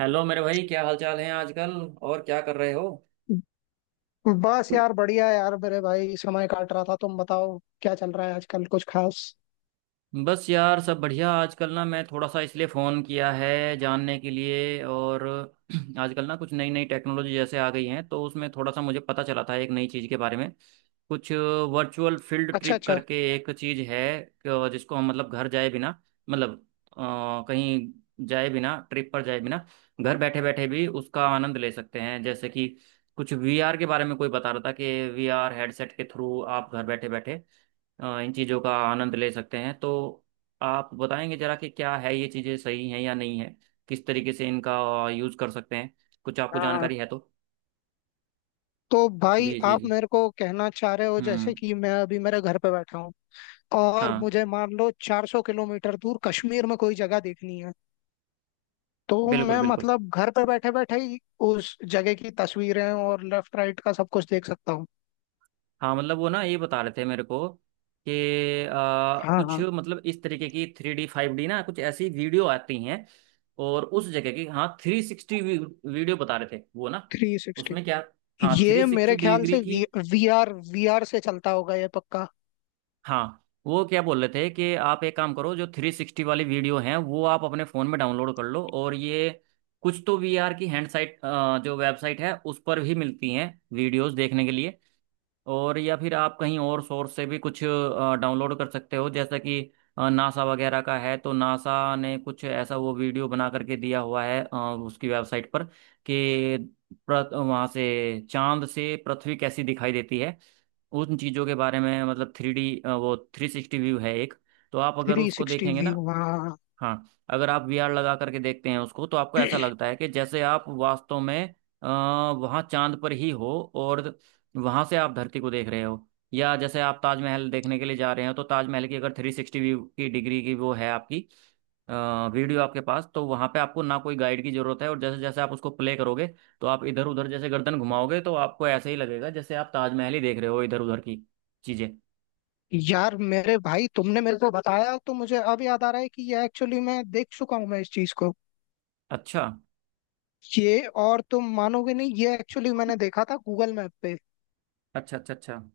Hello मेरे भाई, क्या हाल चाल है आजकल? और क्या कर रहे हो? बस यार बढ़िया है यार मेरे भाई समय काट रहा था। तुम बताओ क्या चल रहा है आजकल कुछ खास। बस यार, सब बढ़िया आजकल। ना मैं थोड़ा सा इसलिए फ़ोन किया है जानने के लिए, और आजकल ना कुछ नई नई टेक्नोलॉजी जैसे आ गई हैं, तो उसमें थोड़ा सा मुझे पता चला था एक नई चीज़ के बारे में कुछ। वर्चुअल फील्ड अच्छा ट्रिप अच्छा। करके एक चीज़ है जिसको हम मतलब घर जाए बिना, मतलब कहीं जाए बिना, ट्रिप पर जाए बिना घर बैठे बैठे भी उसका आनंद ले सकते हैं। जैसे कि कुछ वीआर के बारे में कोई बता रहा था कि वीआर हेडसेट के थ्रू आप घर बैठे बैठे इन चीज़ों का आनंद ले सकते हैं। तो आप बताएंगे जरा कि क्या है ये चीज़ें, सही हैं या नहीं है, किस तरीके से इनका यूज़ कर सकते हैं, कुछ आपको हाँ। जानकारी है तो। तो भाई जी जी आप जी। मेरे को कहना चाह रहे हो जैसे हम्म। कि मैं अभी मेरे घर पे बैठा हूँ और हाँ, मुझे मान लो 400 किलोमीटर दूर कश्मीर में कोई जगह देखनी है। तो बिल्कुल मैं बिल्कुल। मतलब घर पे बैठे बैठे ही उस जगह की तस्वीरें और लेफ्ट राइट का सब कुछ देख सकता हूँ। हाँ, मतलब वो ना ये बता रहे थे मेरे को कि हाँ कुछ हाँ। मतलब इस तरीके की थ्री डी फाइव डी ना कुछ ऐसी वीडियो आती हैं, और उस जगह की, हाँ, थ्री सिक्सटी वीडियो बता रहे थे वो ना। Three sixty. उसमें क्या, हाँ, थ्री ये मेरे सिक्सटी ख्याल डिग्री से की। वी आर से चलता होगा ये पक्का। हाँ, वो क्या बोल रहे थे कि आप एक काम करो, जो थ्री सिक्सटी वाली वीडियो हैं वो आप अपने फ़ोन में डाउनलोड कर लो, और ये कुछ तो वीआर की हैंड साइट, जो वेबसाइट है उस पर भी मिलती हैं वीडियोस देखने के लिए। और या फिर आप कहीं और सोर्स से भी कुछ डाउनलोड कर सकते हो, जैसा कि नासा वगैरह का है, तो नासा ने कुछ ऐसा वो वीडियो बना करके दिया हुआ है उसकी वेबसाइट पर कि वहाँ से चांद से पृथ्वी कैसी दिखाई देती है। उन चीज़ों के बारे में, मतलब थ्री डी वो थ्री सिक्सटी व्यू है एक। तो आप अगर थ्री उसको सिक्सटी देखेंगे ना, व्यू हाँ। हाँ, अगर आप वीआर लगा करके देखते हैं उसको, तो आपको ऐसा लगता है कि जैसे आप वास्तव में वहाँ चांद पर ही हो, और वहाँ से आप धरती को देख रहे हो। या जैसे आप ताजमहल देखने के लिए जा रहे हो, तो ताजमहल की अगर थ्री सिक्सटी व्यू की डिग्री की वो है आपकी अ, वीडियो आपके पास, तो वहाँ पे आपको ना कोई गाइड की जरूरत है। और जैसे जैसे आप उसको प्ले करोगे, तो आप इधर उधर जैसे गर्दन घुमाओगे, तो आपको ऐसे ही लगेगा जैसे आप ताजमहल ही देख रहे हो, इधर उधर की चीज़ें। यार मेरे भाई तुमने मेरे को बताया तो मुझे अब याद आ रहा है कि ये एक्चुअली मैं देख चुका हूँ मैं इस चीज को। अच्छा ये और तुम मानोगे नहीं ये एक्चुअली मैंने देखा था गूगल मैप पे। अच्छा अच्छा। अच्छा, हम्म।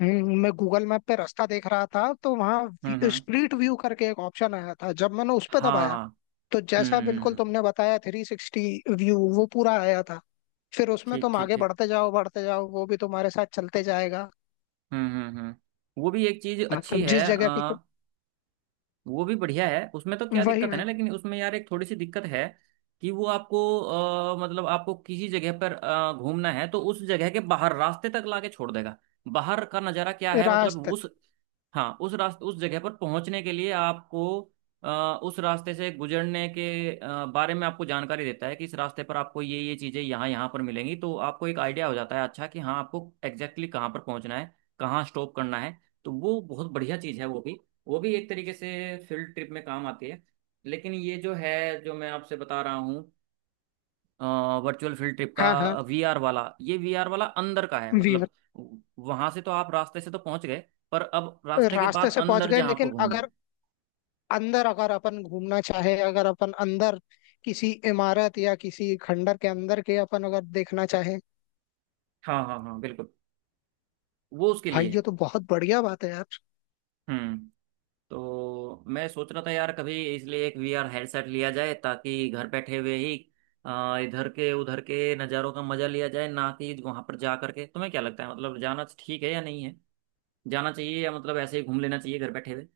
मैं गूगल मैप पे रास्ता देख रहा था तो वहाँ हम्म। स्ट्रीट व्यू करके एक ऑप्शन आया था जब मैंने उस पे दबाया। हाँ, तो जैसा बिल्कुल हम्म। तुमने बताया थ्री सिक्सटी व्यू वो पूरा आया था। फिर उसमें ठीक तुम ठीक आगे ठीक। बढ़ते जाओ वो भी तुम्हारे साथ चलते जाएगा। हम्म। वो भी एक चीज अच्छी मतलब है। जिस जगह की तुम वो भी बढ़िया है, उसमें तो क्या वही दिक्कत है ना, वही लेकिन उसमें यार एक थोड़ी सी दिक्कत है कि वो आपको मतलब आपको किसी जगह पर घूमना है तो उस जगह के बाहर रास्ते तक लाके छोड़ देगा। बाहर का नज़ारा क्या है, मतलब रास्ते। उस, हाँ, उस रास्ते, उस जगह पर पहुंचने के लिए आपको अ, उस रास्ते से गुजरने के बारे में आपको जानकारी देता है, कि इस रास्ते पर आपको ये चीज़ें यहाँ यहाँ पर मिलेंगी, तो आपको एक आइडिया हो जाता है, अच्छा कि हाँ आपको एग्जैक्टली exactly कहाँ पर पहुंचना है, कहाँ स्टॉप करना है। तो वो बहुत बढ़िया चीज़ है वो भी, वो भी एक तरीके से फील्ड ट्रिप में काम आती है। लेकिन ये जो है, जो मैं आपसे बता रहा हूँ वर्चुअल फील्ड ट्रिप का हाँ हाँ। वीआर वाला, ये वीआर वाला अंदर का है, मतलब वहां से तो आप रास्ते से तो पहुंच गए, पर अब रास्ते के रास्ते बाद से पहुंच अंदर गए जहाँ आपको लेकिन घूमना है। अगर अंदर अगर अपन घूमना चाहे अगर अपन अंदर किसी इमारत या किसी खंडर के अंदर के अपन अगर देखना चाहे। हाँ हाँ हाँ, बिल्कुल, वो उसके लिए भाई ये है। तो बहुत बढ़िया बात है यार। हम्म। तो मैं सोच रहा था यार, कभी इसलिए एक वीआर हेडसेट लिया जाए, ताकि घर बैठे हुए ही इधर के उधर के नज़ारों का मजा लिया जाए, ना कि वहां पर जा करके। तुम्हें क्या लगता है, मतलब जाना तो ठीक है या नहीं है, जाना चाहिए, या मतलब ऐसे ही घूम लेना चाहिए घर बैठे हुए?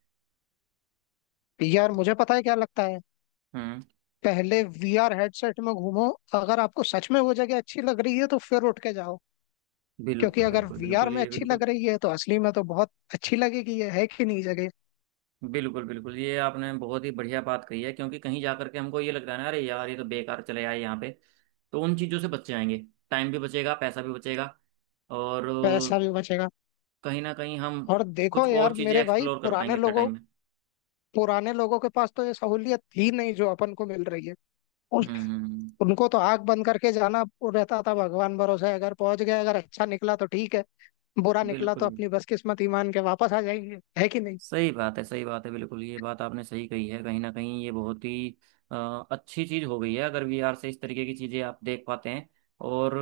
यार मुझे पता है क्या लगता है। हम्म। पहले वीआर हेडसेट में घूमो। अगर आपको सच में वो जगह अच्छी लग रही है तो फिर उठ के जाओ। क्योंकि बिल्कुल अगर बिल्कुल वीआर बिल्कुल, में ये अच्छी लग बिल्कुल, रही है तो असली में तो बहुत अच्छी लगेगी ये है कि नहीं जगह। बिल्कुल बिल्कुल ये आपने बहुत ही बढ़िया बात कही है, क्योंकि कहीं जा करके हमको ये लगता है ना, अरे यार ये तो बेकार चले आए यहाँ पे। तो उन चीज़ों से बच जाएंगे, टाइम भी बचेगा, पैसा भी बचेगा, और पैसा भी बचेगा। कहीं ना कहीं हम और देखो कुछ यार और चीज़ें मेरे भाई एक्सप्लोर कर पाएंगे पुराने इतना लोगों टाइम में। पुराने लोगों के पास तो ये सहूलियत थी नहीं जो अपन को मिल रही है। उन, हम्म हम्म। उनको तो आंख बंद करके जाना रहता था भगवान भरोसे अगर पहुंच गए अगर अच्छा निकला तो ठीक है। बुरा निकला तो बिल्कुल अपनी बदकिस्मत ईमान के वापस आ जाएंगे है कि नहीं। सही बात है, सही बात है, बिल्कुल ये बात आपने सही कही है। कहीं ना कहीं ये बहुत ही अ, अच्छी चीज़ हो गई है, अगर वीआर से इस तरीके की चीज़ें आप देख पाते हैं। और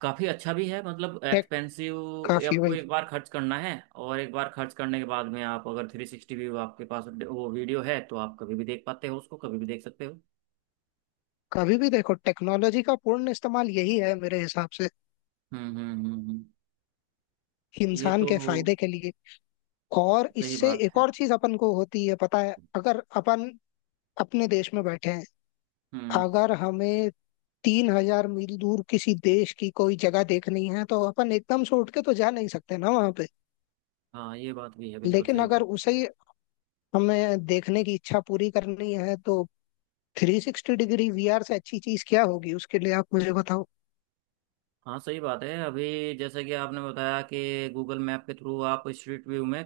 काफी अच्छा भी है, मतलब है एक्सपेंसिव, काफी आपको भाई। एक बार खर्च करना है, और एक बार खर्च करने के बाद में आप अगर थ्री सिक्सटी व्यू आपके पास वो वीडियो है, तो आप कभी भी देख पाते हो उसको, कभी भी देख सकते हो। कभी भी देखो टेक्नोलॉजी का पूर्ण इस्तेमाल यही है मेरे हिसाब से हम्म हम्म हम्म हम्म। ये इंसान तो के फायदे के लिए। और सही इससे बात एक है। और चीज अपन को होती है पता है अगर अपन अपने देश में बैठे हैं। हम्म। अगर हमें 3,000 मील दूर किसी देश की कोई जगह देखनी है तो अपन एकदम से उठ के तो जा नहीं सकते ना वहां पे। हाँ ये बात भी है, बिल्कुल लेकिन सही अगर बात है। उसे हमें देखने की इच्छा पूरी करनी है तो थ्री सिक्सटी डिग्री वीआर से अच्छी चीज क्या होगी उसके लिए आप मुझे बताओ। हाँ सही बात है। अभी जैसे कि आपने बताया कि गूगल मैप के थ्रू आप स्ट्रीट व्यू में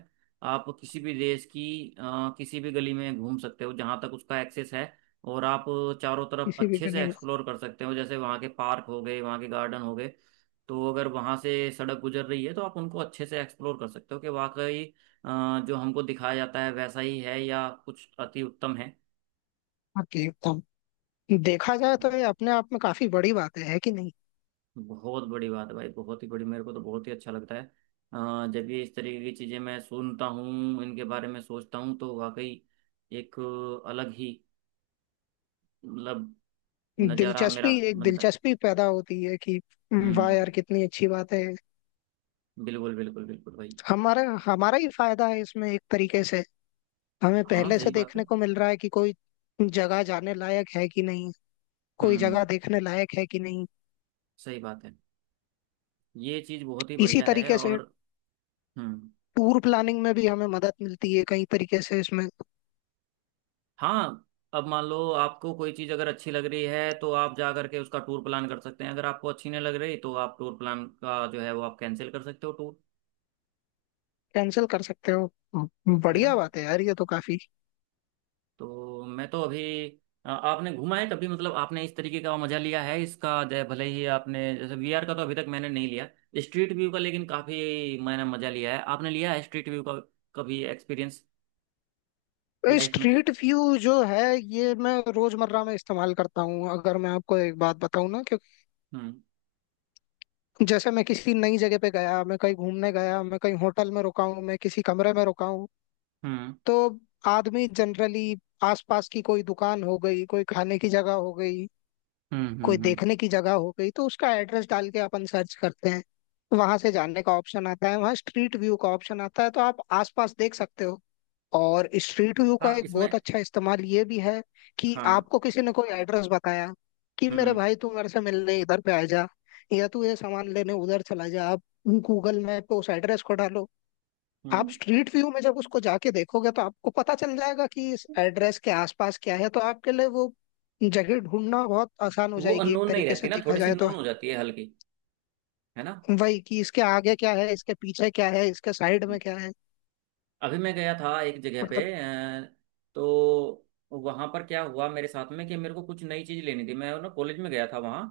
आप किसी भी देश की किसी भी गली में घूम सकते हो, जहाँ तक उसका एक्सेस है, और आप चारों तरफ किसी भी अच्छे के से लिए मैं एक्सप्लोर कर सकते हो, जैसे वहाँ के पार्क हो गए, वहाँ के गार्डन हो गए। तो अगर वहाँ से सड़क गुजर रही है, तो आप उनको अच्छे से एक्सप्लोर कर सकते हो कि वाकई जो हमको दिखाया जाता है वैसा ही है, या कुछ अति उत्तम है। आपके लिए बताऊं। देखा जाए तो ये अपने आप में काफी बड़ी बात है कि नहीं। बहुत बड़ी बात है भाई, बहुत ही बड़ी। मेरे को तो बहुत ही अच्छा लगता है जब ये इस तरीके की चीज़ें मैं सुनता हूँ, इनके बारे में सोचता हूँ, तो वाकई एक अलग ही मतलब नज़ारा मेरा दिलचस्पी एक बनता है। दिलचस्पी पैदा होती है कि वाह हम्म। यार कितनी अच्छी बात है। बिल्कुल बिल्कुल बिल्कुल भाई। हमारा हमारा ही फायदा है इसमें एक तरीके से। हमें हाँ, पहले से सही बात है। देखने को मिल रहा है कि कोई जगह जाने लायक है कि नहीं। कोई हम्म। जगह देखने लायक है कि नहीं। सही बात है, ये चीज़ बहुत ही इसी बढ़िया है। तरीके से और हम्म। टूर प्लानिंग में भी हमें मदद मिलती है कई तरीके से इसमें। हाँ, अब मान लो आपको कोई चीज़ अगर अच्छी लग रही है, तो आप जा करके उसका टूर प्लान कर सकते हैं। अगर आपको अच्छी नहीं लग रही, तो आप टूर प्लान का जो है वो आप कैंसिल कर सकते हो, टूर। कैंसिल कर सकते हो। है ना? बढ़िया बात है यार ये तो काफी। तो मैं तो अभी आपने घूमा है कभी, मतलब आपने इस तरीके का मजा लिया है इसका, जय भले ही आपने, जैसे वीआर का तो अभी तक मैंने नहीं लिया, स्ट्रीट व्यू का लेकिन काफी मैंने मजा लिया है। आपने लिया है स्ट्रीट व्यू का कभी एक्सपीरियंस लाइफ में? स्ट्रीट व्यू जो है ये मैं रोजमर्रा में इस्तेमाल करता हूँ अगर मैं आपको एक बात बताऊँ ना क्योंकि हम्म जैसे मैं किसी नई जगह पे गया मैं कहीं घूमने गया मैं कहीं होटल में रुका हूँ मैं किसी कमरे में रुका हूँ। हम्म तो आदमी जनरली आसपास की कोई दुकान हो गई कोई खाने की जगह हो गई हम्म कोई हम्म हम्म। देखने की जगह हो गई तो उसका एड्रेस डाल के अपन सर्च करते हैं। वहां से जानने का ऑप्शन आता है वहां स्ट्रीट व्यू का ऑप्शन आता है तो आप आसपास देख सकते हो। और स्ट्रीट व्यू का हाँ एक इसमें। बहुत अच्छा इस्तेमाल ये भी है कि हाँ। आपको किसी ने कोई एड्रेस बताया कि मेरे हम्म। भाई तू मेरे से मिलने इधर पे आ जा या तू ये सामान लेने उधर चला जा। आप गूगल मैप पे उस एड्रेस को डालो। आप हम्म। स्ट्रीट व्यू में जब उसको जाके देखोगे तो आपको पता चल जाएगा कि इस एड्रेस के आसपास क्या है तो आपके लिए वो जगह ढूंढना बहुत आसान हो वो जाएगी एक अननोन नहीं तरीके रहती से ना, देखा थोड़ी सी जाए तो। नोन हो जाती है हल्की। है ना? वही कि इसके आगे क्या है इसके पीछे क्या है इसके साइड में क्या है अभी मैं गया था एक जगह पे मतलब। तो वहां पर क्या हुआ मेरे साथ में कि मेरे को कुछ नई चीज लेनी थी, मैं ना कॉलेज में गया था वहां,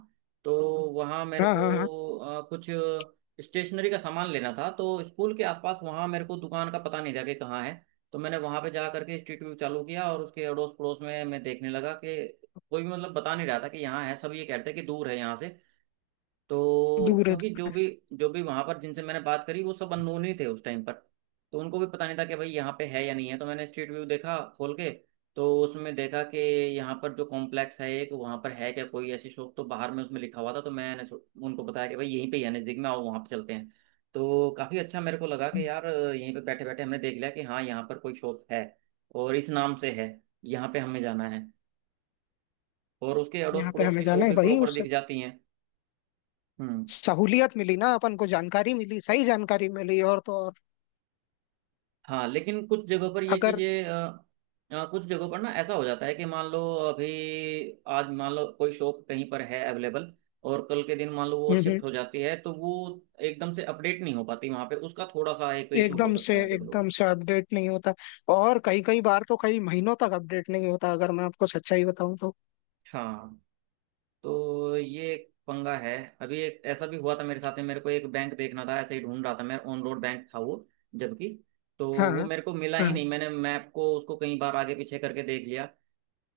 तो वहां मेरे हाँ को हाँ हाँ। कुछ स्टेशनरी का सामान लेना था। तो स्कूल के आसपास वहां मेरे को दुकान का पता नहीं था कि कहाँ है, तो मैंने वहां पे जा करके स्ट्रीट व्यू चालू किया, और उसके अड़ोस पड़ोस में मैं देखने लगा कि कोई भी मतलब बता नहीं रहा था कि यहाँ है, सब ये कहते हैं कि दूर है यहाँ से। तो क्योंकि दूर जो भी वहां पर जिनसे मैंने बात करी वो सब अननोन ही थे उस टाइम पर, तो उनको भी पता नहीं था कि भाई यहाँ पे है या नहीं है। तो मैंने स्ट्रीट व्यू देखा खोल के, तो उसमें देखा कि यहाँ पर जो कॉम्प्लेक्स है एक वहाँ पर, है क्या कोई ऐसी शॉप? तो बाहर में उसमें लिखा हुआ था, तो मैंने उनको बताया कि भाई यहीं पे ही है, नजदीक में, आओ वहाँ पे चलते हैं। तो काफी अच्छा मेरे को लगा है, कि यार यहीं पे बैठे बैठे हमने देख लिया कि हाँ यहाँ पर कोई शॉप है, और इस नाम से है, यहाँ पे हमें जाना है। और उसके अड़ोस यहाँ पे पड़ोस हमें की जाना शॉप है भी वही प्रॉपर उससे दिख जाती हैं। हम्म। सहूलियत मिली ना अपन को जानकारी मिली सही जानकारी मिली और तो और हाँ लेकिन कुछ जगहों पर ये अगर। चीज़ें कुछ जगहों पर ना ऐसा हो जाता है कि मान लो अभी आज मान लो कोई शॉप कहीं पर है अवेलेबल, और कल के दिन मान लो वो हम्म शिफ्ट हो जाती है, तो वो एकदम से अपडेट नहीं हो पाती वहाँ पे, उसका थोड़ा सा एक इशू हो एकदम से सकता है कुछ लोग। एकदम से अपडेट नहीं होता और कई कई बार तो कई महीनों तक अपडेट नहीं होता अगर मैं आपको सच्चाई बताऊं तो। हाँ, तो ये एक पंगा है। अभी एक ऐसा भी हुआ था मेरे साथ में, मेरे को एक बैंक देखना था, ऐसे ही ढूंढ रहा था मैं, ऑन रोड बैंक था वो, जबकि तो हाँ वो हाँ मेरे को मिला ही हाँ। नहीं। मैंने मैप को उसको कई बार आगे पीछे करके देख लिया,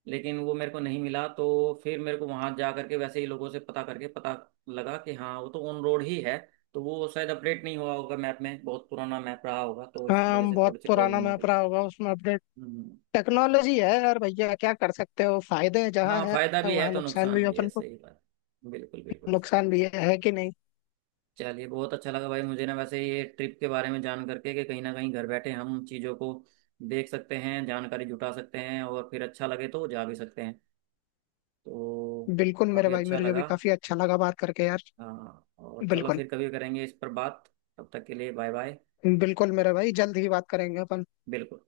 लेकिन वो मेरे को नहीं मिला, तो फिर मेरे को वहां जा करके वैसे ही लोगों से पता करके पता लगा कि हाँ वो तो ऑन रोड ही है। तो वो शायद अपडेट नहीं हुआ होगा मैप में, बहुत पुराना मैप रहा होगा, तो इस वजह हाँ, से बहुत थोड़ी सी पुराना प्रॉब्लम आ मैप गई रहा है। होगा उसमें अपडेट हम्म। टेक्नोलॉजी है यार भैया क्या कर सकते हो फायदे हैं जहाँ हाँ, है फायदा भी है वहाँ तो नुकसान भी नुकसान है भी है, अपन को। सही बात। बिल्कुल बिल्कुल। नुकसान भी है कि नहीं। चलिए, बहुत अच्छा लगा भाई मुझे ना, वैसे ये ट्रिप के बारे में जान करके, कि कहीं ना कहीं घर बैठे हम चीज़ों को देख सकते हैं, जानकारी जुटा सकते हैं, और फिर अच्छा लगे तो जा भी सकते हैं तो। बिल्कुल मेरे काफ़ी भाई अच्छा मेरे जो भी लगा। काफी अच्छा लगा बात करके यार। हाँ और चलो बिल्कुल फिर कभी करेंगे इस पर बात। तब तक के लिए बाय बाय। बिल्कुल मेरे भाई जल्द ही बात करेंगे अपन। बिल्कुल।